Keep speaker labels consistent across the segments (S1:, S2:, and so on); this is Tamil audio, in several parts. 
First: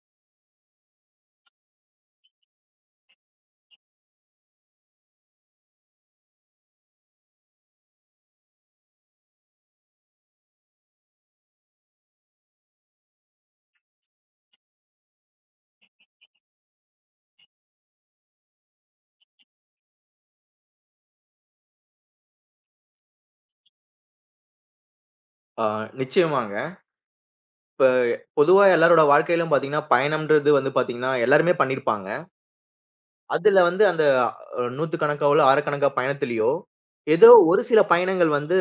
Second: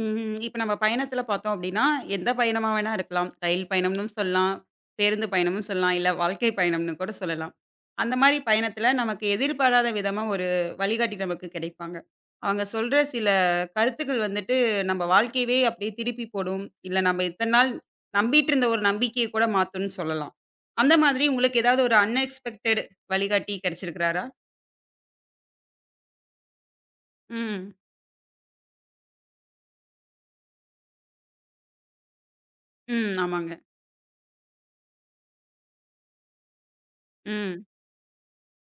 S1: ம்ஹ்ம். இப்ப நம்ம பயணத்துல பார்த்தோம் அப்டின்னா, எந்த பயணமா வேணா இருக்கலாம். ரயில் பயணம்னும் சொல்லலாம், பேருந்து பயணம்னு சொல்லலாம், இல்ல வாழ்க்கை பயணம்னு கூட சொல்லலாம். அந்த மாரி பயணத்துல நமக்கு எதிர்பாராத விதமா ஒரு வழிகாட்டி நமக்கு கிடைப்பாங்க. அவங்க சொல்ற சில கருத்துக்கள் வந்துட்டு நம்ம வாழ்க்கையவே அப்டியே திருப்பி போடும். இல்ல நம்ம இத்தன நாள் நம்பிட்டு இருந்த ஒரு நம்பிக்கைய கூட மாத்தும்னு சொல்லலாம். அந்த மாதிரி உங்களுக்கு ஏதாவது ஒரு அன்எக்ஸ்பெக்டட் வழிகாட்டி கிடைச்சிருக்கிறாரா?
S2: ஆ நிச்சயமாங்க.
S1: ம்.
S2: இப்ப பொதுவா எல்லாரோட வாழ்க்கையிலும் பார்த்தீங்கன்னா, பயணம்ன்றது வந்து பார்த்தீங்கன்னா, எல்லாருமே பண்ணியிருப்பாங்க.
S1: ம். ஆமாங்க.
S2: அதுல வந்து அந்த நூத்துக்கணக்காவோ, இல்ல ஆயிரக்கணக்கா பயணத்திலயோ, ஏதோ ஒரு
S1: ம்.
S2: சில பயணங்கள் வந்து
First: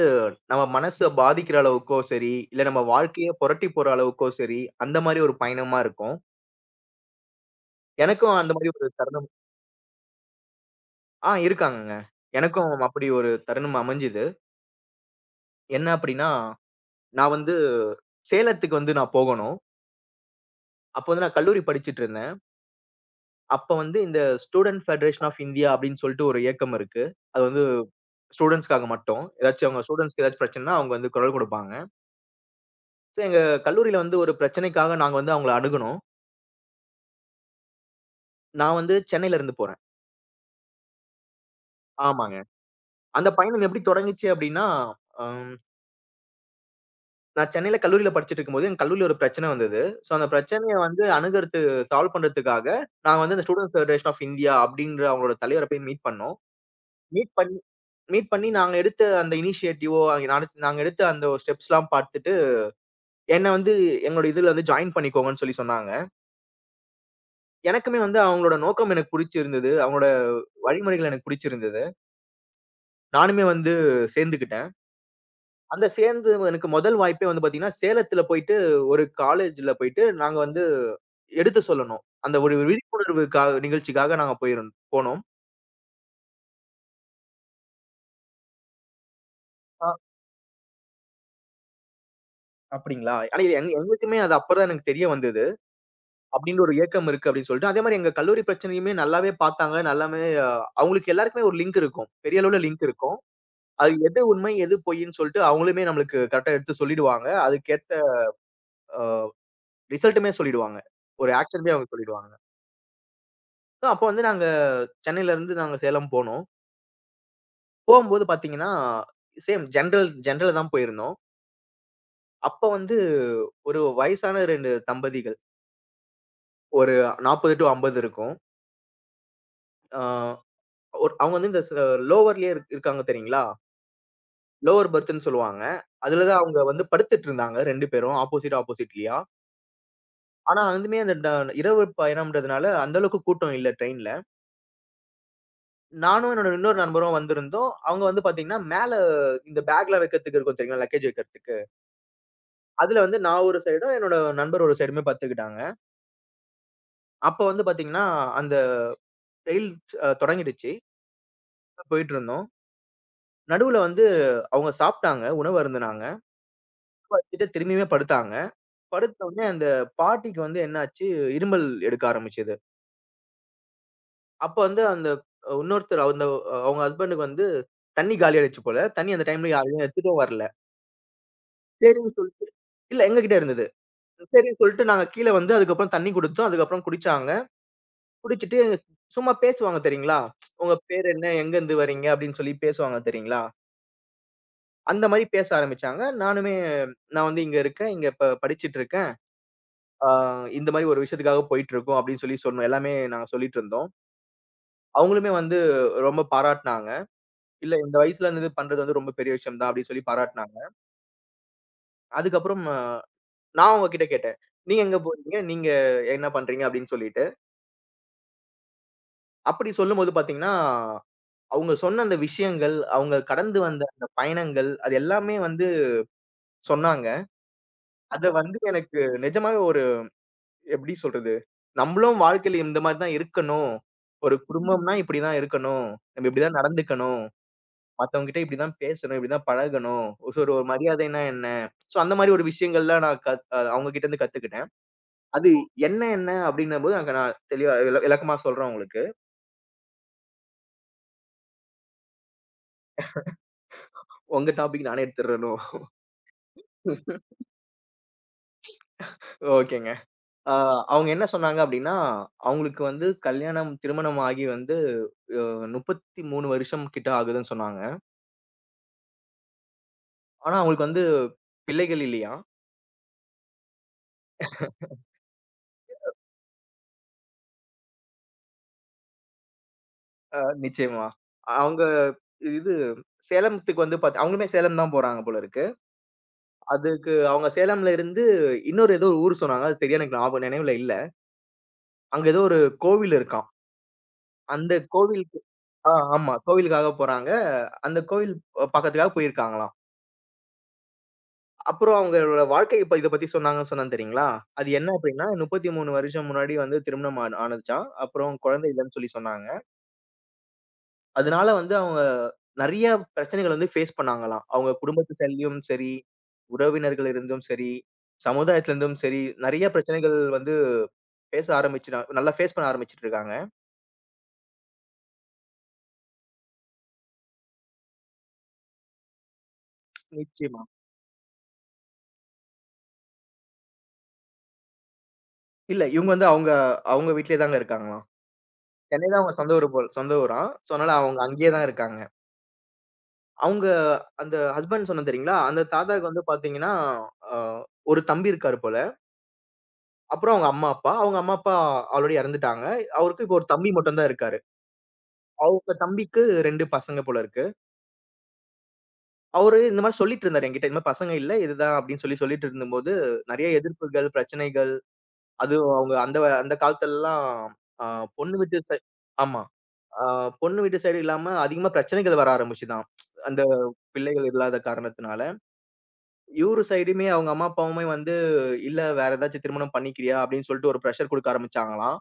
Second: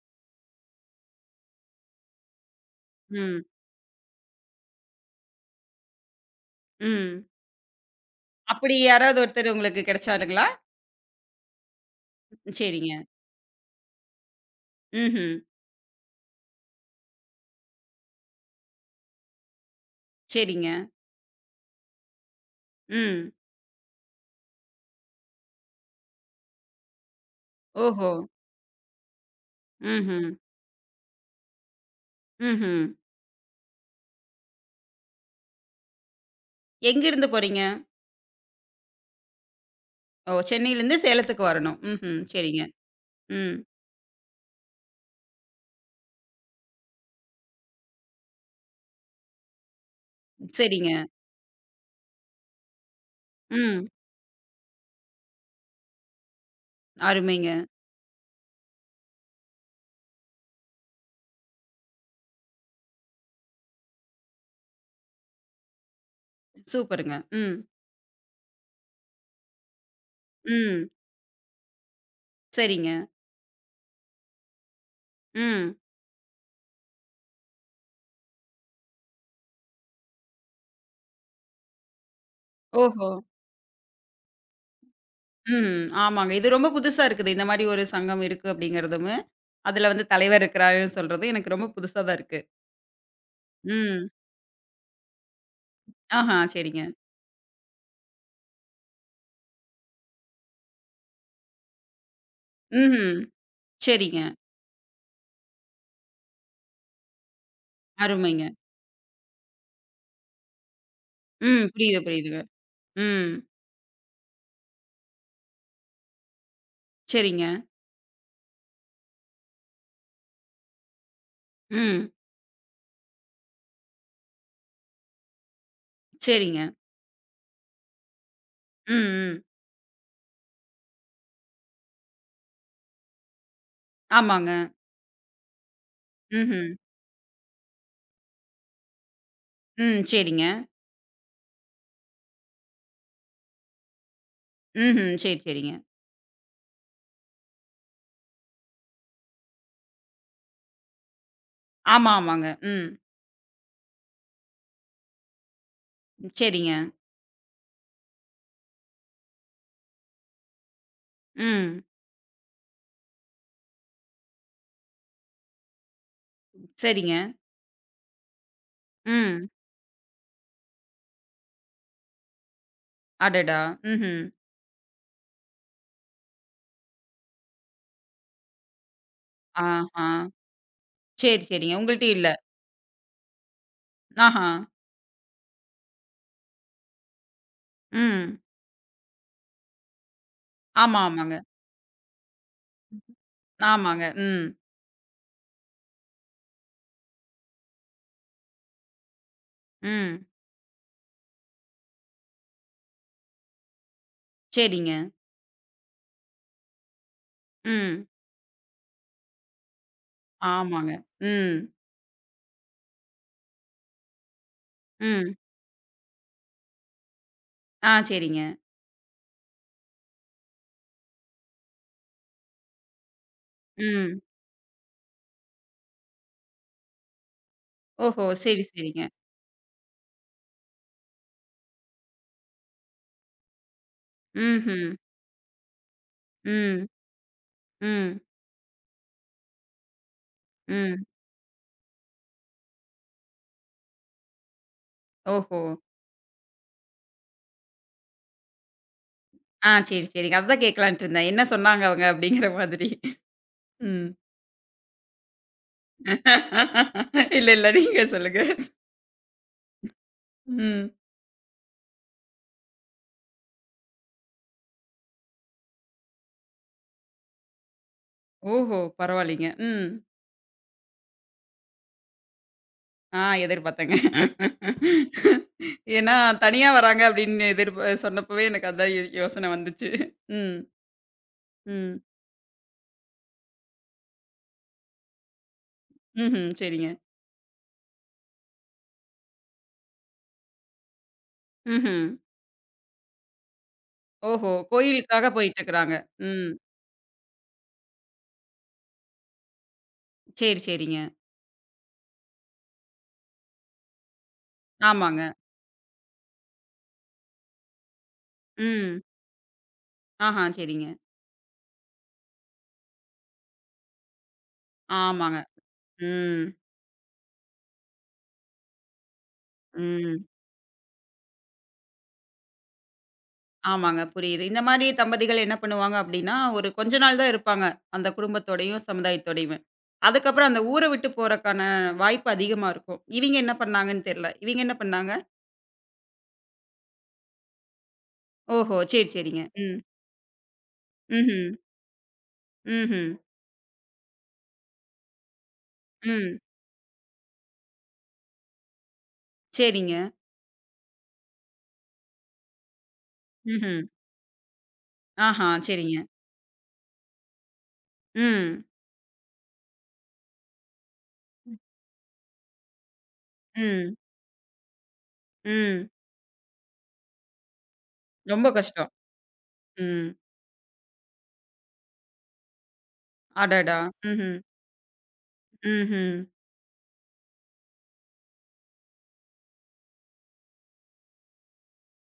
S2: நம்ம மனச பாதிக்கிற அளவுக்கோ சரி, இல்ல நம்ம வாழ்க்கைய
S1: ம்.
S2: புரட்டி போற அளவுக்கோ சரி, அந்த மாரி ஒரு பயணமா இருக்கும்.
S1: ம்.
S2: எனக்கும் அந்த மாரி
S1: அப்படி
S2: ஒரு
S1: யாராவது
S2: தருணம்
S1: ஒருத்தர் உங்களுக்கு கிடைச்சாருங்களா?
S2: இருக்காங்கங்க. எனக்கும்
S1: சரிங்க.
S2: அப்படி ஒரு தருணம் அமைஞ்சுது.
S1: ம்ஹ்ம்.
S2: என்ன அப்படின்னா, நான் வந்து சேலத்துக்கு வந்து நான் போகணும்.
S1: சரிங்க.
S2: அப்போ வந்து நான் கல்லூரி படிச்சுட்டு இருந்தேன்.
S1: ம்.
S2: அப்ப வந்து இந்த ஸ்டூடென்ட் ஃபெடரேஷன் ஆஃப் இந்தியா அப்படின்னு சொல்லிட்டு ஒரு இயக்கம் இருக்கு. அது வந்து
S1: ஓஹோ!
S2: ஸ்டூடெண்ட்ஸ்க்காக மட்டும். ஏதாச்சும் அவங்க ஸ்டூடெண்ட்ஸ்க்கு
S1: ம்ஹ்ம்.
S2: ஏதாச்சும் பிரச்சனைன்னா அவங்க வந்து குரல் குடுப்பாங்க.
S1: ம்ஹ்ம்.
S2: சோ எங்க கல்லூரியில வந்து ஒரு பிரச்சனைக்காக நாங்க வந்து அவங்கள அணுகுனோம்.
S1: எங்கிருந்து போறீங்க?
S2: நான் வந்து சென்னையில இருந்து போறேன்.
S1: ஓ! சென்னையிலருந்து சேலத்துக்கு வரணும். ம்ஹ்ம்.
S2: ஆமாங்க.
S1: சரிங்க.
S2: அந்த
S1: ம்.
S2: பயணம் எப்படி தொடங்குச்சு அப்படின்னா, அம் நான் சென்னையில கல்லூரியில படிச்சுட்டு இருக்கும்போது, எங்க கல்லூரியில ஒரு பிரச்சனை வந்தது. சோ அந்த பிரச்சனைய
S1: சரிங்க.
S2: வந்து அணுகுறது சால்வ் பண்றதுக்காக, நாங்க வந்து இந்த ஸ்டூடெண்ட்ஸ்
S1: ம்.
S2: ஃபெடரேஷன் ஆஃப் இந்தியா அப்படின்ற அவங்களோட தலைவர போய் மீட் பண்ணோம். மீட்
S1: அருமைங்க.
S2: பண்ணி மீட் பண்ணி நாங்க எடுத்த அந்த இனிஷியேட்டிவோ, அங்க நாங்க எடுத்த அந்த ஸ்டெப்ஸ்லாம் பார்த்துட்டு, என்ன வந்து எங்களோட இதுல வந்து ஜாயின் பண்ணிக்கோங்கன்னு சொல்லி சொன்னாங்க.
S1: சூப்பருங்க. ம்.
S2: எனக்குமே வந்து அவங்களோட நோக்கம் எனக்கு புடிச்சிருந்தது. அவங்களோட
S1: ம்.
S2: வழிமுறைகள் எனக்கு புடிச்சிருந்தது.
S1: சரிங்க.
S2: நானுமே வந்து சேர்ந்துக்கிட்டேன்.
S1: ம்.
S2: அந்த சேர்ந்து எனக்கு முதல் வாய்ப்பே வந்து பார்த்தீங்கன்னா, சேலத்துல போயிட்டு ஒரு காலேஜ்ல போயிட்டு நாங்க வந்து எடுத்து சொல்லணும். அந்த ஒரு
S1: ஓஹோ!
S2: விழிப்புணர்வுக்காக நிகழ்ச்சிக்காக நாங்க போனோம்.
S1: ம். ஆமாங்க. இது ரொம்ப புதுசா இருக்குது. இந்த மாரி ஒரு சங்கம் இருக்கு அப்படிங்கிறதும்,
S2: அ
S1: அதுல வந்து தலைவர் இருக்கிறாருன்னு சொல்றதும் எனக்கு ரொம்ப புதுசா தான் இருக்கு.
S2: அப்படிங்களா? ஆனா
S1: ம்.
S2: எங்களுக்குமே அது அப்பதான் எனக்கு தெரிய வந்தது.
S1: ஆஹா!
S2: அப்டின்ற ஒரு
S1: சரிங்க.
S2: ஏக்கம் இருக்கு அப்டின்னு சொல்லிட்டு, அதே மாரி எங்க கல்லூரி பிரச்சனையுமே நல்லாவே பார்த்தாங்க. நல்லாமே அவங்களுக்கு எல்லாருக்குமே ஒரு லிங்க் இருக்கும். பெரிய அளவுல லிங்க் இருக்கும்.
S1: ம்ஹ்ம்.
S2: அது
S1: சரிங்க.
S2: எது உண்மை, எது பொய்ன்னு சொல்ட்டு அவங்களுமே நம்மளுக்கு கரெக்ட்டா எடுத்து சொல்லிடுவாங்க. அதுக்கேத்த
S1: அருமைங்க.
S2: அ ரிசல்ட்டுமே சொல்லிடுவாங்க. ஒரு
S1: ம்.
S2: ஆக்ஷனுமே அவங்க
S1: புரியுது,
S2: சொல்லிடுவாங்க.
S1: புரியுதுங்க. ம்.
S2: சோ அப்போ வந்து நாங்க சென்னையிலருந்து நாங்க சேலம் போனோம்.
S1: சரிங்க.
S2: போம்போது பார்த்தீங்கன்னா, சேம் ஜென்ரல்ல தான் போயிருந்தோம்.
S1: ம்.
S2: அப்ப வந்து ஒரு வயசான 2 தம்பதிகள்.
S1: சரிங்க.
S2: ஒரு 40 டூ 50 இருக்கும்.
S1: ம், ம்.
S2: ஆ ஒரு அவங்க வந்து இந்த லோவர்லயே இருக்காங்க தெரியுங்களா?
S1: ஆமாங்க.
S2: லோவர் பெர்த்துன்னு சொல்லுவாங்க. அதுல தான் அவங்க
S1: ம்ஹ்ம்.
S2: வந்து படுத்துட்டு இருந்தாங்க 2 பேரும் ஆப்போசிட்லயா.
S1: ம். சரிங்க.
S2: ஆனா அதுமே அந்த இரவு பயணம்ன்றதுனால அந்த அளவுக்கு கூட்டம் இல்ல ட்ரெயின்ல.
S1: ம்ஹ்ம். சரி, சரிங்க.
S2: நானும் என்னோட இன்னொரு நண்பரும் வந்திருந்தோம். அவங்க வந்து பாத்தீங்கன்னா, மேல இந்த பேக்லாம் வைக்கிறதுக்கு இருக்கும் தெரியுங்களா? லக்கேஜ் வைக்கிறதுக்கு.
S1: ஆமா, ஆமாங்க. ம்.
S2: அதுல வந்து நான் ஒரு சைடும், என்னோட நண்பர் ஒரு சைடுமே படுத்துக்கிட்டாங்க.
S1: சரிங்க.
S2: அப்ப வந்து பாத்தீங்கன்னா, அந்த ரயில் தொடங்கிடுச்சு.
S1: ம்.
S2: போயிட்டுருந்தோம். நடுவுல வந்து அவங்க சாப்ட்டாங்க, உணவு அருந்துனாங்க.
S1: சரிங்க.
S2: திரும்பியுமே படுத்தாங்க. படுத்த உடனே
S1: ம்.
S2: அந்த பாட்டிக்கு வந்து என்னாச்சு, இருமல் எடுக்க ஆரம்பிச்சது.
S1: அடடா! ம்ஹ்ம்.
S2: அப்ப வந்து அந்த இன்னொருத்தர் அந்த அவங்க ஹஸ்பண்டுக்கு வந்து தண்ணி காலியாயிடுச்சு போல. தண்ணி அந்த டைம்ல யாரும்
S1: ஆஹா!
S2: எடுத்துட்டும் வரல.
S1: சரி, சரிங்க.
S2: சரின்னு
S1: உங்கள்ட்டயும் இல்ல.
S2: சொல்லிட்டு இல்ல எங்ககிட்ட இருந்தது.
S1: ஆஹா!
S2: சரின்னு சொல்லிட்டு நாங்க கீழ வந்து அதுக்கப்புறம் தண்ணி குடுத்தோம். அதுக்கப்புறம் குடிச்சாங்க.
S1: ம்.
S2: குடிச்சிட்டு சும்மா பேசுவாங்க தெரியுங்களா? "உங்க
S1: ஆமா,
S2: பேர் என்ன?
S1: ஆமாங்க.
S2: எங்கருந்து வரீங்க?" அப்படின்னு சொல்லி பேசுவாங்க தெரியுங்களா?
S1: ஆமாங்க. ம்.
S2: அந்த மாரி பேச ஆரம்பிச்சாங்க. நானுமே "நான் வந்து இங்க இருக்கேன். இங்க படிச்சுட்டு இருக்கேன். ஆ
S1: ம்.
S2: இந்த மாரி ஒரு விஷயத்துக்காக போயிட்டு இருக்கோம்" அப்படின்னு சொல்லி சொன்னோம். எல்லாமே நாங்க சொல்லிட்டு இருந்தோம்.
S1: சரிங்க.
S2: அவங்களுமே வந்து ரொம்ப பாராட்டுனாங்க. இல்ல இந்த
S1: ம்.
S2: வயசுல வந்து இது பண்றது வந்து ரொம்ப பெரிய விஷயம் தான் அப்படின்னு சொல்லி பாராட்டுனாங்க.
S1: ஆமாங்க. ம்.
S2: அதுக்கப்புறம் நான் அவங்ககிட்ட கேட்டேன். நீங்க எங்க
S1: ம்.
S2: போறீங்க? நீங்க என்ன பண்றீங்க? அப்படின்னு சொல்லிட்டு.
S1: ஆ சரிங்க.
S2: அப்படி சொல்லும்போது பார்த்தீங்கன்னா, அவங்க சொன்ன அந்த விஷயங்கள், அவங்க கடந்து வந்த அந்த
S1: ம்.
S2: பயணங்கள், அது எல்லாமே வந்து சொன்னாங்க.
S1: ஓஹோ!
S2: அத வந்து
S1: சரி, சரிங்க.
S2: எனக்கு நிஜமாவே ஒரு எப்படி சொல்றது? நம்மளும் வாழ்க்கையில இந்த மாரி தான் இருக்கணும். ஒரு
S1: ம்ஹ்ம்.
S2: குடும்பம்னா இப்படிதான் இருக்கணும். நம்ம இப்படிதான்
S1: ம்.
S2: நடந்துக்கணும்.
S1: ம்.
S2: மத்தவங்ககிட்ட இப்படிதான் பேசணும், இப்படிதான் பழகணும். சோ ஒரு
S1: ம்.
S2: மரியாதைன்னா என்ன? சோ அந்த மாரி ஒரு விஷயங்கள்லாம் நான் கத் அ அவங்க கிட்ட இருந்து கத்துக்கிட்டேன். அது
S1: ஓஹோ!
S2: என்ன என்ன அப்படின்னும் போது அங்க நான் தெளிவா விளக்கமா சொல்றேன் உங்களுக்கு.
S1: ஆ சரி, சரிங்க. அதுதான் கேட்கலான்ட்டு இருந்தேன். என்ன சொன்னாங்க அவங்க அப்படிங்கிற மாதிரி. ம்.
S2: உங்க டாபிக் நானே எடுத்துறேனோ?
S1: இல்ல, இல்ல. நீங்க சொல்லுங்க.
S2: ஓகேங்க. ஆ
S1: ம்.
S2: அவங்க என்ன சொன்னாங்க அப்படின்னா, அவங்களுக்கு வந்து கல்யாணம் திருமணம் ஆகி வந்து அ 33 வருஷம் கிட்ட ஆகுதுன்னு சொன்னாங்க.
S1: ஓஹோ! பரவாயில்லைங்க. ம்.
S2: ஆனா அவங்களுக்கு வந்து பிள்ளைகள் இல்லையாம்.
S1: ஆ எதிர்பார்த்தேங்க. ஏன்னா தனியா வராங்க அப்படின்னு எதிர்ப சொன்னப்பவே எனக்கு அதான் யோசனை வந்துச்சு.
S2: அ
S1: ம்,
S2: நிச்சயமா. அவங்க
S1: ம்.
S2: இது சேலத்துக்கு வந்து அவங்களுமே சேலம் தான் போறாங்க போல இருக்கு.
S1: ம்ஹ்ம். சரிங்க.
S2: அதுக்கு அவங்க சேலம்ல இருந்து இன்னொரு ஏதோ ஒரு ஊர் சொன்னாங்க. அது சரியா எனக்கு ஞாபகம் நினைவுல இல்ல.
S1: ம்ஹ்ம்.
S2: அங்க ஏதோ ஒரு கோவில் இருக்காம்.
S1: ஓஹோ!
S2: அந்த
S1: கோயிலுக்காக
S2: கோவிலுக்கு
S1: போயிட்டுருக்குறாங்க.
S2: ஆமா.
S1: ம்.
S2: கோவிலுக்காக போறாங்க. அந்த கோவில் பாக்கறதுக்காக போயிருக்காங்களாம்.
S1: சரி, சரிங்க.
S2: அப்புறம் அவங்களோட வாழ்க்கை இப்ப இத பத்தி சொன்னாங்கன்னு சொன்னேன் தெரியுங்களா? அது என்ன
S1: ஆமாங்க.
S2: அப்படின்னா 33 வருஷம் முன்னாடி வந்து திருமணம் ஆனதுச்சாம். அப்புறம் குழந்தை இல்லன்னு
S1: ம்.
S2: சொல்லி சொன்னாங்க.
S1: ஆஹா சரிங்க.
S2: அதனால வந்து அவங்க நெறைய பிரச்சனைகள வந்து ஃபேஸ் பண்ணாங்களாம். அவங்க குடும்பத்து
S1: ஆமாங்க.
S2: சைட்லயும் சரி,
S1: ம்,
S2: உறவினர்கள் இருந்தும் சரி, சமுதாயத்துல இருந்தும் சரி, நெறைய பிரச்சனைகள்
S1: ம்.
S2: வந்து பேச ஆரம்பிச்சுட்டா நல்லா ஃபேஸ் பண்ண ஆரம்பிச்சுட்டு இருக்காங்க.
S1: ஆமாங்க. புரியுது. இந்த மாரி தம்பதிகள் என்ன பண்ணுவாங்க அப்டின்னா, ஒரு கொஞ்ச நாள் தான் இருப்பாங்க. அந்த குடும்பத்தோடையும், சமுதாயத்தோடையுமே. அதுக்கப்புறம் அந்த
S2: நிச்சயமா.
S1: ஊர விட்டு போறக்கான வாய்ப்பு அதிகமா இருக்கும். இவிங்க என்ன பண்ணாங்கன்னு தெர்ல. இவிங்க என்ன பண்ணாங்க?
S2: இல்ல இவங்க வந்து அவங்க அவங்க வீட்லயே தாங்க இருக்காங்களாம்.
S1: ஓஹோ!
S2: சென்னை
S1: சரி,
S2: தான் அவங்க
S1: சரிங்க.
S2: சொந்த ஊரு
S1: ம்.
S2: போல் சொந்த ஊராம். சோ அதனால அவங்க
S1: ம்ஹ்ம்.
S2: அங்கேயே தான் இருக்காங்க.
S1: ம்ஹ்ம்.
S2: அவங்க அந்த ஹஸ்பண்ட் சொன்னேன் தெரியுங்களா? அந்த தாத்தாக்கு வந்து
S1: ம்.
S2: பார்த்தீங்கன்னா, அ ஒரு தம்பி இருக்காரு போல.
S1: சரிங்க.
S2: அப்புறம் அவங்க அம்மா, அப்பா. ஆல்ரெடி இறந்துட்டாங்க. அவருக்கு இப்போ ஒரு தம்பி
S1: ம்ஹ்ம்.
S2: மட்டும் தான் இருக்காரு.
S1: ஆஹா!
S2: அவங்க
S1: சரிங்க.
S2: தம்பிக்கு 2 பசங்க போல இருக்கு.
S1: ம்.
S2: அவரு இந்த மாரி சொல்லிட்டு இருந்தாரு என்கிட்ட. இந்த மாரி பசங்க இல்ல, இதுதான் அப்படின்னு சொல்லி சொல்லிட்டு இருந்தபோது, நெறைய
S1: ம்.
S2: எதிர்ப்புகள், பிரச்சனைகள், அதுவும்
S1: ம்.
S2: அவங்க அந்த காலத்துலலாம் அ பொண்ணு
S1: ரொம்ப
S2: வீட்டு சைட்
S1: கஷ்டம்.
S2: ஆமா. அ
S1: ம்.
S2: பொண்ணு வீட்டு சைடு இல்லாம அதிகமா பிரச்சனைகள் வர ஆரம்பிச்சுதாம். அந்த
S1: அடடா!
S2: பிள்ளைகள்
S1: ம்ஹ்ம்.
S2: இல்லாத காரணத்தினால.
S1: ம்ஹ்ம்.
S2: இவரு சைடுமே அவங்க அம்மா, அப்பாவுமே வந்து, "இல்ல வேற ஏதாச்சும் திருமணம் பண்ணிக்கிறியா?" அப்படின்னு சொல்லிட்டு ஒரு பிரஷர் குடுக்க ஆரம்பிச்சாங்களாம்.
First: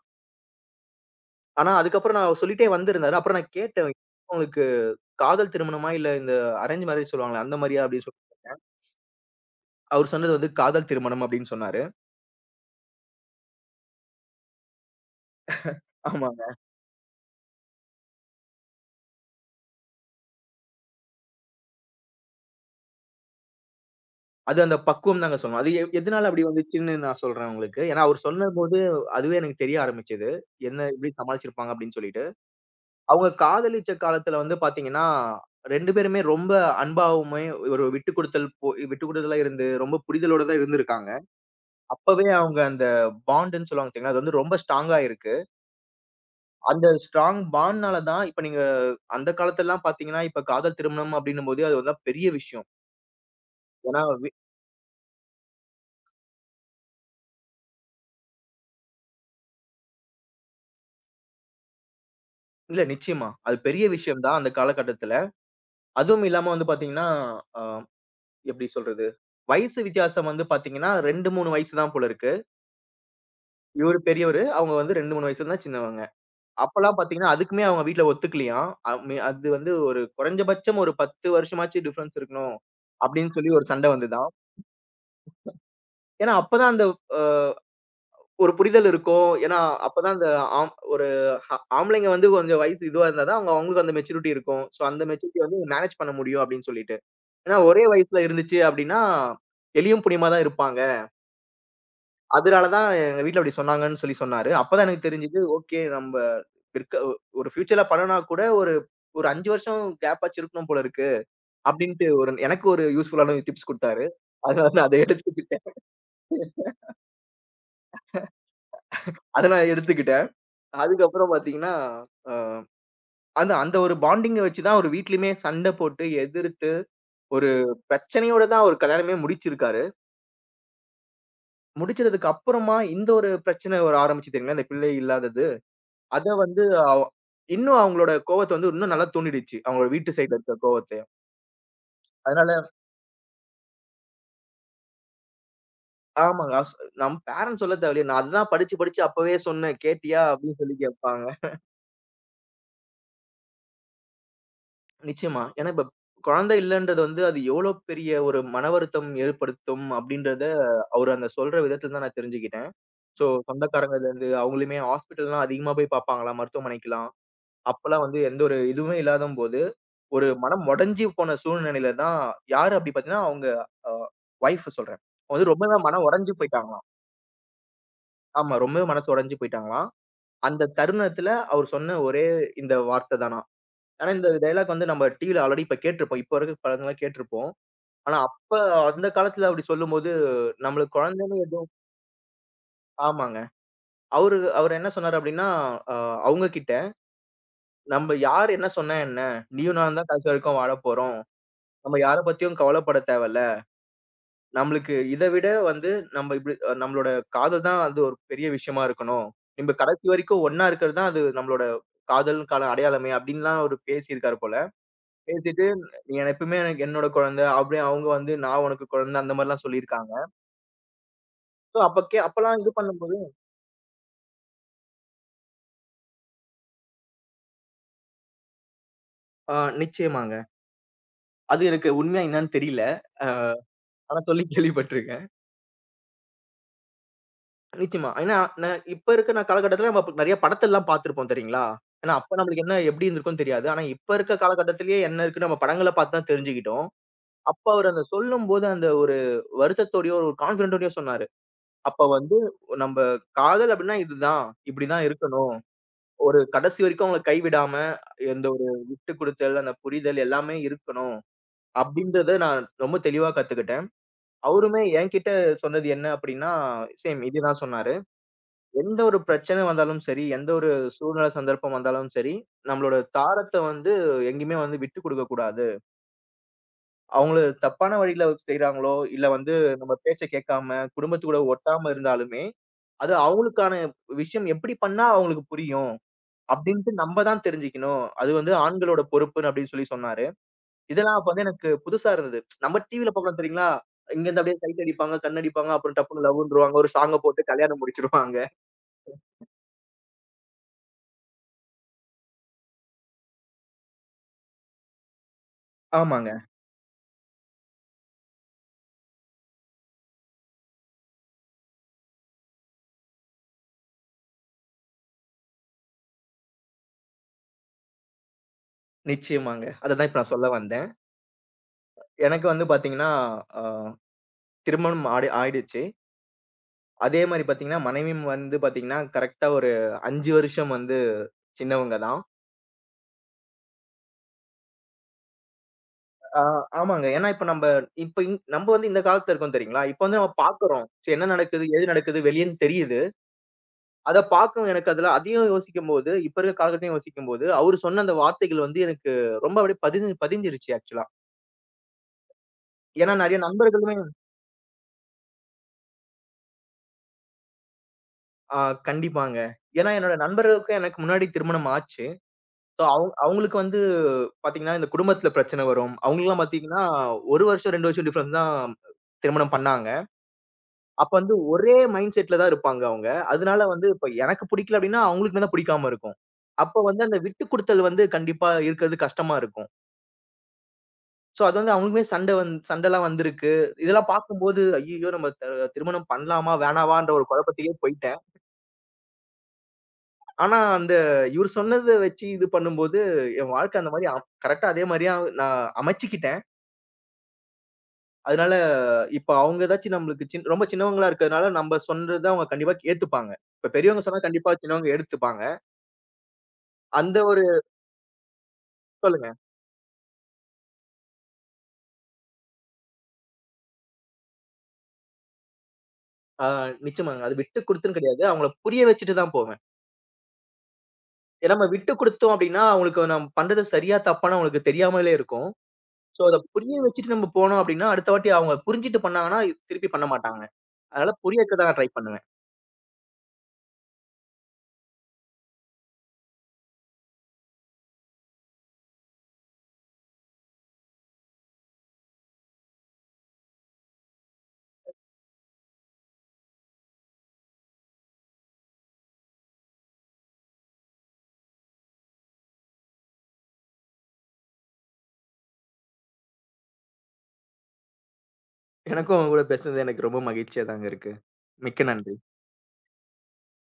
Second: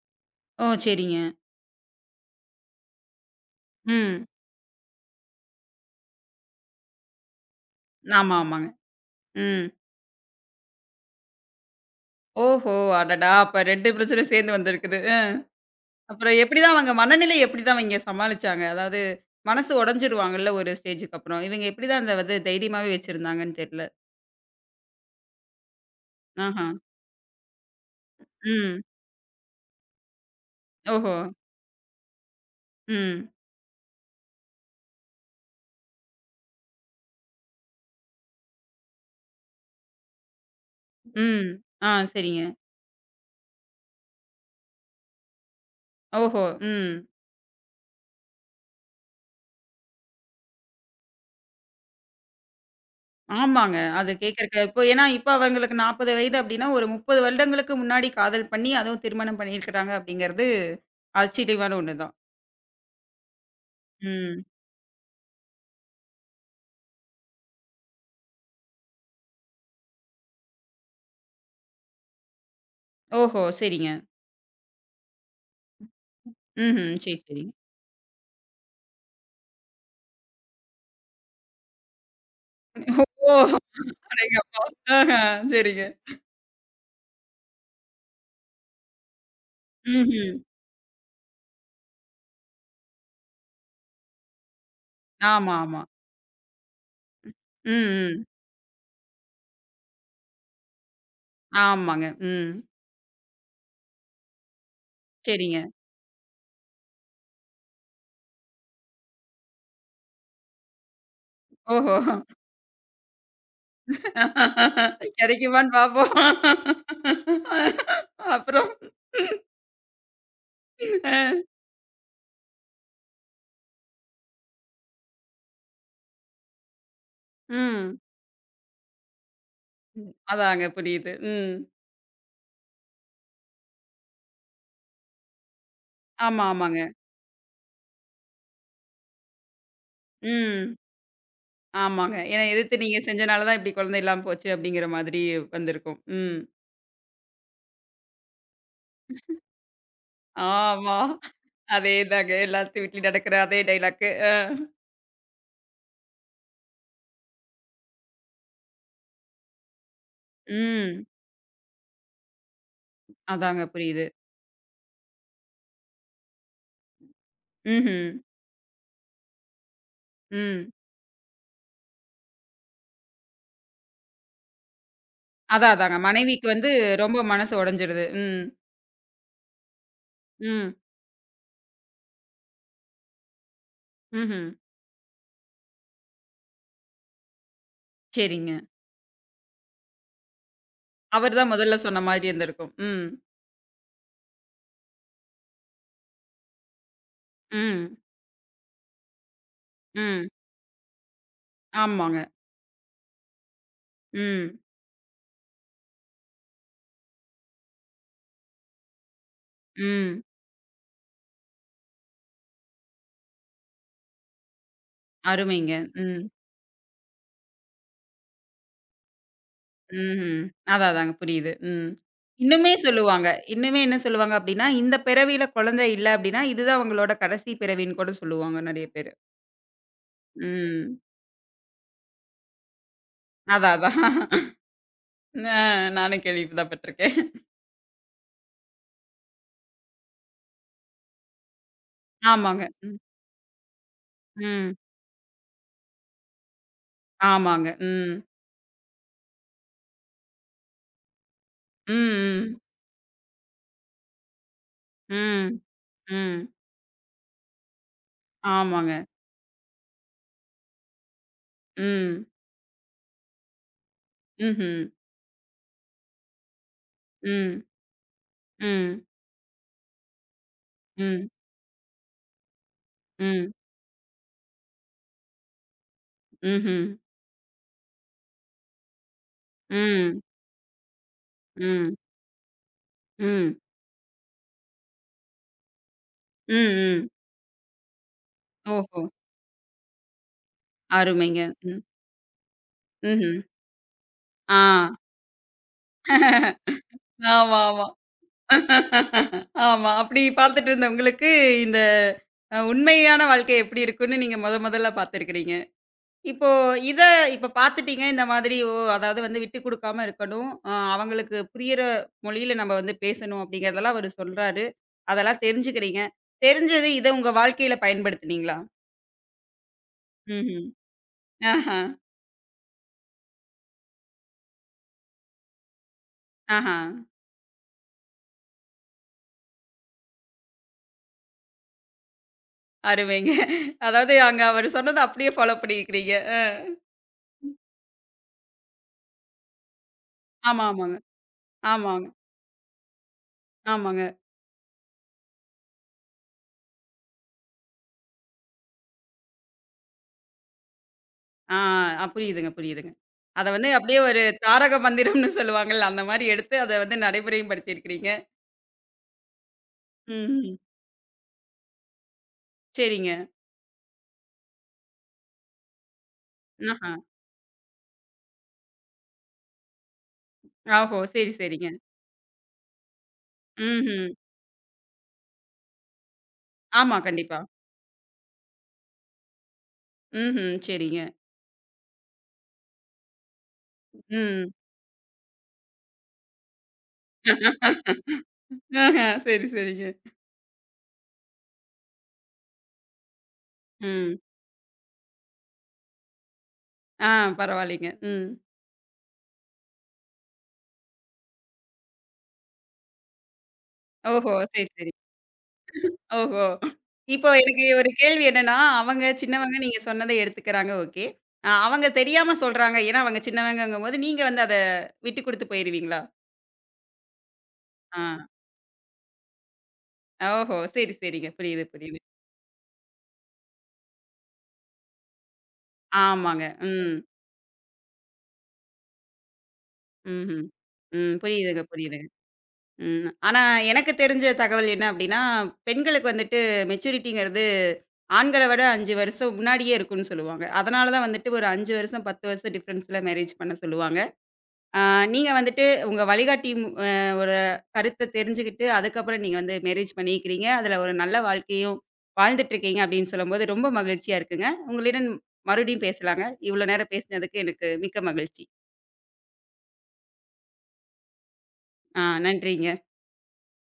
S1: ஓ! சரிங்க.
S2: ஆனா அதுக்கப்புறம் நான் சொல்லிட்டே வந்திருந்தாரு. அப்புறம் நான் கேட்டேன்,
S1: ம்.
S2: "உங்களுக்கு காதல் திருமணமா? இல்ல இந்த அரேஞ்ச் மேரேஜ் சொல்லுவாங்களே அந்த மாரியா?" அப்படின்னு சொல்லி
S1: ஆமா,
S2: கேட்டேன்.
S1: ஆமாங்க. ம்.
S2: அவரு சொன்னது வந்து காதல் திருமணம் அப்படின்னு சொன்னாரு.
S1: ஓஹோ! அடடா! அப்ப 2 பிரச்சனை சேர்ந்து வந்திருக்குது. அப்புறம்
S2: ஆமாங்க.
S1: எப்படிதான் அவங்க மனநிலை எப்படிதான் இவங்க சமாளிச்சாங்க? அதாவது மனசு உடைஞ்சுருவாங்கல்ல ஒரு ஸ்டேஜ்க்கு அப்புறம். இவங்க எப்படிதான் அந்த வந்து தைரியமாவே வச்சிருந்தாங்கன்னு தெரியல.
S2: அது அந்த பக்குவம் தாங்க சொல்லணும். அது எதனால அப்படி
S1: ஆஹா.
S2: வந்துச்சுன்னு நான் சொல்றேன் உங்களுக்கு. ஏன்னா அவரு சொன்னபோது
S1: ம்.
S2: அதுவே எனக்கு தெரிய ஆரம்பிச்சது. என்ன எப்படி
S1: ஓஹோ!
S2: சமாளிச்சிருப்பாங்க அப்படின்னு சொல்லிட்டு.
S1: ம்.
S2: அவங்க காதலிச்ச காலத்துல வந்து பார்த்தீங்கன்னா, 2 பேருமே ரொம்ப அன்பாவுமே ஒரு விட்டுக் குடுத்தல் போ விட்டுக் குடுதலா இருந்து ரொம்ப புரிதலோட தான் இருந்திருக்காங்க.
S1: ம். ஆ
S2: அப்பவே
S1: சரிங்க.
S2: அவங்க அந்த பாண்டுன்னு சொல்லுவாங்க பார்த்தீங்களா, அது வந்து ரொம்ப ஸ்ட்ராங்கா இருக்கு.
S1: ஓஹோ!
S2: அந்த
S1: ம்.
S2: ஸ்ட்ராங் பாண்ட்னால தான் இப்ப நீங்க அந்த காலத்துலலாம் பார்த்தீங்கன்னா, இப்ப காதல் திருமணம் அப்டின்னும்போது அது வந்து பெரிய விஷயம்.
S1: ஆமாங்க.
S2: ஏன்னா
S1: அது
S2: வி
S1: கேட்கறக்கு இப்போ ஏன்னா இப்ப அவங்களுக்கு 40 வயது அப்படின்னா, ஒரு 30 வருடங்களுக்கு முன்னாடி காதல் பண்ணி, அதுவும் திருமணம் பண்ணியிருக்கிறாங்க அப்படிங்கிறது ஆச்சரியமான ஒண்ணுதான்.
S2: இல்ல நிச்சயமா. அது பெரிய விஷயம் தான்
S1: ம்.
S2: அந்த காலகட்டத்துல. அதுவும் இல்லாம வந்து பார்த்தீங்கன்னா, அ எப்டி சொல்றது? வயசு வித்தியாசம் வந்து பார்த்தீங்கன்னா, 2, 3 வயசு தான் போல இருக்கு.
S1: ஓஹோ! சரிங்க.
S2: இவரு பெரியவரு, அவங்க வந்து 2, 3 வயசு தான் சின்னவங்க.
S1: ம்ஹ்ம்.
S2: அப்பலாம்
S1: சரி,
S2: பார்த்தீங்கன்னா,
S1: சரி.
S2: அதுக்குமே அவங்க வீட்ல ஒத்துக்கலயாம். அ மே அது வந்து ஒரு குறைஞ்சபட்சம் ஒரு 10 வருஷமாச்சும் டிஃபரன்ஸ் இருக்கணும்.
S1: ஓ!
S2: அப்டின்னு சொல்லி ஒரு சண்ட வந்துதாம்.
S1: அடேங்கப்பா! ஆஹ. சரிங்க.
S2: ஏன்னா அப்பதான் அந்த ஒரு புரிதல் இருக்கும். ஏன்னா, அப்பதான் அந்த
S1: ம்ஹ்ம்.
S2: ஆம் ஒரு ஆ ஆம்பளைங்க வந்து கொஞ்சம் வயசு இதுவா இருந்தா தான், அவங்களுக்கு அந்த மெச்சூரிட்டி இருக்கும். சோ, அந்த மெச்சூரிட்டிய
S1: ஆமா,
S2: வந்து
S1: ஆமா.
S2: மேனேஜ் பண்ண முடியும் அப்படின்னு சொல்லிட்டு. ஏன்னா,
S1: ம்,
S2: ஒரே வயசுல
S1: ம்.
S2: இருந்துச்சு அப்படின்னா, எலியும் புலியுமா தான் இருப்பாங்க.
S1: ஆமாங்க. ம்.
S2: அதனால தான் எங்க வீட்ல அப்படி சொன்னாங்கன்னு சொல்லி சொன்னாரு. அப்பதான் எனக்கு தெரிஞ்சது,
S1: சரிங்க.
S2: ஓகே நம்ம பிற்க ஒ ஒரு ஃபியூச்சர்ல பண்ணுனா கூட ஒரு ஒரு 5 வருஷம் கேப் ஆச்சு இருக்கணும் போல இருக்கு.
S1: ஓஹோ!
S2: அப்படின்ட்டு எனக்கு ஒரு யூஸ்ஃபுல்லான டிப்ஸ் குடுத்தாரு. அதனால நான் அத எடுத்துக்கிட்டேன்.
S1: கிடைக்குமான்னு பார்ப்போம். அப்புறம்
S2: அத நான் எடுத்துக்கிட்டேன்.
S1: அ.
S2: அதுக்கப்புறம் பார்த்தீங்கன்னா, அ அது அந்த ஒரு பாண்டிங்க வச்சு தான் அவரு வீட்லயுமே சண்டை போட்டு, எதிர்த்து, ஒரு
S1: ம்.
S2: பிரச்சனையோட தான் அவரு கல்யாணமே முடிச்சிருக்காரு.
S1: அதாங்க புரியுது. ம்.
S2: முடிச்சதுக்கு அப்புறமா இந்த ஒரு பிரச்சனை ஒரு ஆரம்பிச்சுது தெரியுங்களா? இந்த பிள்ளை இல்லாதது. அத
S1: ஆமா,
S2: வந்து
S1: ஆமாங்க.
S2: அவ் இன்னும் அவங்களோட கோவத்த வந்து இன்னும் நல்லா தூண்டிடுச்சு. அவங்க வீட்டு சைடுல இருக்க
S1: ம்.
S2: கோவத்தையும்.
S1: ஆமாங்க. ஏன்னா
S2: அதனால
S1: எதிர்த்து நீங்க செஞ்சனால தான் இப்படி குழந்தை இல்லாம போச்சு அப்படிங்கிற மாதிரி வந்திருக்கும். ம்.
S2: ஆமாங்க. நம் பேரன்ட்ஸ் சொல்ல தேவையில்ல. நான் அதுதான் படிச்சு, படிச்சு அப்பவே சொன்னேன். கேட்டியா? அப்படின்னு சொல்லி
S1: ஆமா.
S2: கேட்பாங்க.
S1: அதேதாங்க. எல்லாத்து வீட்லயும் நடக்கிற அதே டயலாக்கு. அ.
S2: நிச்சயமா. ஏன்னா இப்ப குழந்தை இல்லன்றது வந்து அது எவ்வளோ பெரிய ஒரு மன வருத்தம் ஏற்படுத்தும் அப்படின்றத
S1: ம்.
S2: அவரு அந்த சொல்ற விதத்துல தான் நான் தெரிஞ்சுக்கிட்டேன். சோ,
S1: அதாங்க புரியுது.
S2: சொந்தக்காரங்கள்லேருந்து அவங்களுமே ஹாஸ்பிட்டல்லாம் அதிகமா போய் பார்ப்பாங்களாம், மருத்துவமனைக்குலாம். அப்பல்லாம்
S1: ம்ஹ்ம்.
S2: வந்து எந்த ஒரு இதுவுமே இல்லாதம்போது, ஒரு மனம்
S1: ம்.
S2: உடைஞ்சு போன சூழ்நிலையில தான் யாரு அப்டி பார்த்தீங்கன்னா, அவங்க அ ஒய்ஃப் சொல்றேன். அவங்க வந்து
S1: அதான்
S2: ரொம்பவே
S1: அதாங்க.
S2: மனம் உடைஞ்சு
S1: மனைவிக்கு வந்து
S2: போயிட்டாங்களாம்.
S1: ரொம்ப மனசு உடைஞ்சிருது. ம்.
S2: ஆமா, ரொம்பவே மனசு உடைஞ்சு போயிட்டாங்களாம். அந்த
S1: ம்.
S2: தருணத்துல அவர் சொன்ன ஒரே இந்த வார்த்த தானாம். ஆனா, இந்த
S1: ம்ஹ்ம்.
S2: டயலாக் வந்து நம்ம டிவில ஆல்ரெடி இப்ப கேட்டுருப்போம். இப்ப இருக்க படங்கள்லாம் கேட்டுருப்போம். ஆனா, அப்ப
S1: சரிங்க.
S2: அந்த காலத்துல அப்டி சொல்லும்போது, நம்மளுக்கு
S1: அவர்
S2: குழந்தைன்னு
S1: தான் முதல்ல சொன்ன மாதிரி இருந்திருக்கும். ம்.
S2: ஆமாங்க. அவர் என்ன சொன்னாரு அப்டின்னா, அ அவங்க கிட்ட
S1: ம்.
S2: நம்ப யார் என்ன சொன்னா என்ன? நீயும் நானும் தான்
S1: ம்.
S2: கடைசி வரைக்கும் வாழப்போறோம். நம்ம
S1: ஆமாங்க.
S2: யார பத்தியும் கவலைப்பட தேவையில்ல.
S1: ம்.
S2: நம்மளுக்கு இத விட வந்து நம்ம இப்படி நம்மளோட காதல் தான் அது ஒரு பெரிய விஷயமா இருக்கணும். நம்ம கடைசி
S1: ம்.
S2: வரைக்கும் ஒண்ணா இருக்கிறது தான் அது நம்மளோட காதலுக்கான அடையாளமே அப்படின்லாம் அவரு பேசியிருக்காரு போல. பேசிட்டு
S1: அருமைங்க.
S2: நீ
S1: ம்.
S2: எப்பவுமே எனக்கு என்னோட குழந்தை அப்படியே அவங்க வந்து நான் உனக்கு குழந்தை அந்த மாரிலாம் சொல்லியிருக்காங்க.
S1: ம்ஹ்ம். அதான் அதாங்க புரியுது.
S2: ஸோ
S1: ம்.
S2: அப்ப அப்பலாம் இது
S1: இன்னுமே
S2: பண்ணும்போது
S1: சொல்லுவாங்க. இன்னுமே என்ன சொல்லுவாங்க அப்டின்னா, இந்த பிறவியில குழந்தை இல்ல அப்டின்னா, இதுதான் உங்களோட கடைசி பிறவின்னு கூட சொல்லுவாங்க நெறைய பேரு.
S2: ஆ நிச்சயமாங்க.
S1: ம்.
S2: அது எனக்கு உண்மையா என்னன்னு தெரியல. அ
S1: அதான் அதான்.
S2: ஆனா சொல்லி கேள்விப்பட்டுருக்கேன்.
S1: அ நானும் கேள்விப்ப தான் பட்டுருக்கேன்.
S2: நிச்சயமா. ஏன்னா, ந இப்ப இருக்கிற காலகட்டத்துல நம்ம அப்ப நெறைய படத்தெல்லாம் பார்த்திருப்போம் தெரியுங்களா? ஏன்னா, அப்ப
S1: ஆமாங்க.
S2: நம்மளுக்கு என்ன
S1: ம்.
S2: எப்படி இருந்திருக்கும்னு தெரியாது. ஆனா, இப்ப இருக்க
S1: ம்.
S2: காலகட்டத்திலேயே என்ன இருக்குன்னு நம்ம படங்கள பார்த்து தான் தெரிஞ்சுக்கிட்டோம். அப்ப
S1: ஆமாங்க.
S2: அவரு அந்த
S1: ம்.
S2: சொல்லும்போது அந்த ஒரு வருத்தத்தோடயோ, ஒரு கான்ஃபிடென்ட்டோடயோ சொன்னாரு.
S1: ம்.
S2: அப்ப வந்து
S1: ம்.
S2: நம்ப காதல் அப்படின்னா இதுதான். இப்படிதான்
S1: ம்.
S2: இருக்கணும். ஒரு
S1: ம்.
S2: கடைசி வரைக்கும் அவங்கள கைவிடாம, எந்த ஒரு
S1: ஆமாங்க.
S2: விட்டு குடுத்தல், அந்த புரிதல் எல்லாமே இருக்கணும்.
S1: ம்.
S2: அப்படின்றத நான் ரொம்ப தெளிவா கத்துக்கிட்டேன்.
S1: ம்ஹ்ம்.
S2: அவருமே என்கிட்ட சொன்னது என்ன அப்படின்னா, சேம் இதேதான்
S1: ம்.
S2: சொன்னாரு.
S1: ம்,
S2: எந்த ஒரு பிரச்சனை வந்தாலும் சரி, எந்த ஒரு
S1: ம்,
S2: சூழ்நிலை, சந்தர்ப்பம் வந்தாலும் சரி, நம்மளோட
S1: ம்,
S2: தாரத்த வந்து எங்கேயுமே வந்து விட்டுக் குடுக்கக் கூடாது.
S1: ம்ஹ்ம்.
S2: அவங்கள தப்பான வழியில செய்றாங்களோ, இல்ல வந்து நம்ம
S1: ம்,
S2: பேச்ச கேட்காம, குடும்பத்து கூட ஒட்டாம
S1: ம்,
S2: இருந்தாலுமே, அது
S1: ம்,
S2: அவங்களுக்கான விஷயம் எப்படி பண்ணா அவங்களுக்கு புரியும்,
S1: ம்,
S2: அப்படின்ட்டு
S1: ம்.
S2: நம்ம தான் தெரிஞ்சுக்கணும். அது வந்து
S1: ஓஹோ!
S2: ஆண்களோட பொறுப்புன்னு அப்படின்னு சொல்லி சொன்னாரு. இதெல்லாம் அப்ப
S1: அருமைங்க.
S2: வந்து எனக்கு
S1: ம்,
S2: புதுசா இருந்தது. நம்ம டிவில
S1: ம்ஹ்ம்.
S2: பார்க்குறோம் தெரியுங்களா? இங்கருந்து
S1: ஆ.
S2: அப்படியே சைட் அடிப்பாங்க, கண்ணடிப்பாங்க, அப்புறம் டப்புன்னு லவ்ன்றுவாங்க. ஒரு சாங்க போட்டு
S1: ஆமா,
S2: கல்யாணம்
S1: ஆமா.
S2: முடிச்சிருவாங்க.
S1: ஆமா. அப்படி பார்த்துட்டு இருந்த உங்களுக்கு, இந்த அ உண்மையான வாழ்க்கை எப்படி இருக்குன்னு நீங்க மொதல்ல பார்த்துருக்கிறீங்க.
S2: ஆமாங்க.
S1: இப்போ இத இப்ப பார்த்துட்டீங்க இந்த மாதிரி ஓ! அதாவது வந்து விட்டு குடுக்காம இருக்கணும். அ அவங்களுக்கு புரியிற மொழியில நம்ம வந்து பேசணும் அப்படிங்கிறதெல்லாம் அவரு சொல்றாரு. அதெல்லாம் தெரிஞ்சுக்கிறீங்க. தெரிஞ்சது இத உங்க வாழ்க்கையில பயன்படுத்துனீங்களா?
S2: நிச்சயமாங்க. அததான் இப்ப நான் சொல்ல
S1: ம்ஹ்ம்.
S2: வந்தேன்.
S1: ஆஹா,
S2: எனக்கு வந்து பாத்தீங்கன்னா, அ திருமணம் ஆயிடுச்சு.
S1: ஆஹா.
S2: அதே மாரி பாத்தீங்கன்னா, மனைவியும் வந்து பாத்தீங்கன்னா, கரெக்ட்டா ஒரு 5 வருஷம் வந்து சின்னவங்க தான்.
S1: அருமைங்க. அதாவது அங்க அவரு சொன்னத அப்படியே ஃபாலோ பண்ணியிருக்கிறீங்க. அ.
S2: ஆ ஆமாங்க. ஏன்னா இப்ப நம்ப இப்ப இந் நம்ப வந்து இந்த காலத்துல இருக்கோம் தெரியுங்களா? இப்ப வந்து நம்ம
S1: ஆமா,
S2: பாக்குறோம்.
S1: ஆமாங்க.
S2: சரி என்ன நடக்குது? ஏது
S1: ஆமாங்க,
S2: நடக்குது? வெளியேன்னு தெரியுது.
S1: ஆமாங்க.
S2: அத பாக்கவும் எனக்கு அதுல அதையும் யோசிக்கும்போது, இப்ப இருக்க காலகட்டத்தையும் யோசிக்கும்போது, அவரு சொன்ன அந்த வார்த்தைகள் வந்து எனக்கு ரொம்ப அப்படியே பதிஞ்சிருச்சு ஆக்சுவலா.
S1: ஆ அ புரியுதுங்க, புரியுதுங்க.
S2: ஏன்னா நெறைய
S1: அத வந்து
S2: நண்பர்களுமே
S1: அப்படியே ஒரு தாரக மந்திரம்னு சொல்லுவாங்கல்ல, அந்த மாரி எடுத்து அத வந்து நடைமுறையும் படுத்தியிருக்கிறீங்க.
S2: ஆ கண்டிப்பாங்க. ஏன்னா என்னோட
S1: ம்ஹ்ம்.
S2: நண்பர்களுக்கும் எனக்கு முன்னாடி திருமணம் ஆச்சு. சோ,
S1: சரிங்க.
S2: அவங்களுக்கு வந்து பாத்தீங்கன்னா, இந்த குடும்பத்துல பிரச்சனை வரும். அவங்களுக்கெல்லாம் பாத்தீங்கன்னா,
S1: ஆஹா.
S2: 1 வருஷம், 2 வருஷம் டிஃபரன்ஸ் தான் திருமணம் பண்ணாங்க.
S1: ஓஹோ!
S2: அப்ப
S1: சரி,
S2: வந்து
S1: சரிங்க.
S2: ஒரே மைண்ட் செட்ல தான் இருப்பாங்க அவங்க. அதனால வந்து
S1: ம்ஹ்ம்.
S2: இப்ப எனக்கு புடிக்கல அப்டின்னா, அவங்களுக்கு தான் புடிக்காம இருக்கும். அப்ப
S1: ஆமா,
S2: வந்து அந்த
S1: கண்டிப்பா.
S2: விட்டுக் குடுத்தல் வந்து கண்டிப்பா இருக்கிறது கஷ்டமா இருக்கும்.
S1: ம்ஹ்ம். சரிங்க.
S2: சோ, அது வந்து அவங்களுக்குமே சண்டை சண்டைலாம் வந்திருக்கு. இதெல்லாம்
S1: ம்.
S2: பாக்கும்போது, ஐய்யயோ! நம்ம திருமணம் பண்ணலாமா? வேணாமான்ற ஒரு குழப்பத்திலேயே போயிட்டேன்.
S1: ஆஹா. சரி, சரிங்க.
S2: ஆனா, அந்த இவரு சொன்னத வச்சு இது பண்ணும்போது, என் வாழ்க்கை அந்த மாரி
S1: ம்.
S2: கரெக்ட்டா அதே மாரியா நான் அமைச்சுக்கிட்டேன்.
S1: ஆ பரவாயில்லைங்க. ம்.
S2: அதனால இப்ப அவங்க ஏதாச்சும் நம்மளுக்கு ரொம்ப சின்னவங்களா இருக்கிறதுனால நம்ம சொல்றத அவங்க கண்டிப்பா ஏத்துப்பாங்க. இப்ப பெரியவங்க சொன்னா
S1: ஓஹோ!
S2: கண்டிப்பா
S1: சரி,
S2: சின்னவங்க
S1: சரி.
S2: எடுத்துப்பாங்க.
S1: ஓஹோ!
S2: அந்த
S1: இப்போ
S2: ஒரு
S1: எனக்கு ஒரு கேள்வி என்னன்னா, அவங்க
S2: சொல்லுங்க.
S1: சின்னவங்க நீங்க சொன்னத எடுத்துக்கிறாங்க ஓகே. அ அவங்க தெரியாம சொல்றாங்க. ஏன்னா அவங்க சின்னவங்கங்கும்போது, நீங்க வந்து அத விட்டு குடுத்து போயிருவீங்களா?
S2: ஆ நிச்சயமாங்க. அது விட்டு குடுத்துன்னு
S1: ஆ.
S2: கிடையாது. அவங்கள புரிய வச்சுட்டு தான் போவேன்.
S1: ஓஹோ! சரி, சரிங்க.
S2: ஏன்னா
S1: புரியுது,
S2: நம்ம விட்டு
S1: புரியுது.
S2: குடுத்தோம் அப்படின்னா, அவங்களுக்கு நம்ம பண்றது சரியா, தப்பான்னு அவங்களுக்கு தெரியாமலே இருக்கும். சோ அத
S1: ஆமாங்க.
S2: புரிய
S1: ம்.
S2: வச்சுட்டு நம்ம போனோம் அப்படின்னா, அடுத்த வாட்டி அவங்க புரிஞ்சுட்டு பண்ணாங்கன்னா, திருப்பி பண்ண மாட்டாங்க.
S1: ம்ஹ்ம்.
S2: அதனால
S1: ம்.
S2: புரிய வைக்க
S1: புரியுதுங்க,
S2: தான் நான் ட்ரை
S1: புரியுதுங்க.
S2: பண்ணுவேன்.
S1: ம். ஆனா எனக்கு தெரிஞ்ச தகவல் என்ன அப்டின்னா, பெண்களுக்கு வந்துட்டு மெச்சூரிட்டிங்கிறது ஆண்கள விட 5 வருஷம் முன்னாடியே இருக்குன்னு சொல்லுவாங்க. அதனால தான் வந்துட்டு ஒரு 5 வருஷம், 10 வருஷம் டிஃபரன்ஸ்ல மேரேஜ் பண்ண சொல்லுவாங்க. ஆ, நீங்க வந்துட்டு உங்க வழிகாட்டி ம் அ ஒரு கருத்த தெரிஞ்சுகிட்டு, அதுக்கப்புறம் நீங்க வந்து மேரேஜ் பண்ணியிருக்கிறீங்க. அதுல ஒரு நல்ல வாழ்க்கையும் வாழ்ந்துட்டுருக்கீங்க அப்படின்னு சொல்லும்போது, ரொம்ப மகிழ்ச்சியா இருக்குங்க. உங்களிடம் மறுபடியும் பேசலாங்க. இவ்வளோ நேரம் பேசினதுக்கு எனக்கு மிக்க மகிழ்ச்சி.
S2: எனக்கும் உங்க கூட பேசுனது எனக்கு ரொம்ப மகிழ்ச்சியா தாங்க இருக்கு. மிக்க
S1: ஆ
S2: நன்றி.
S1: நன்றிங்க.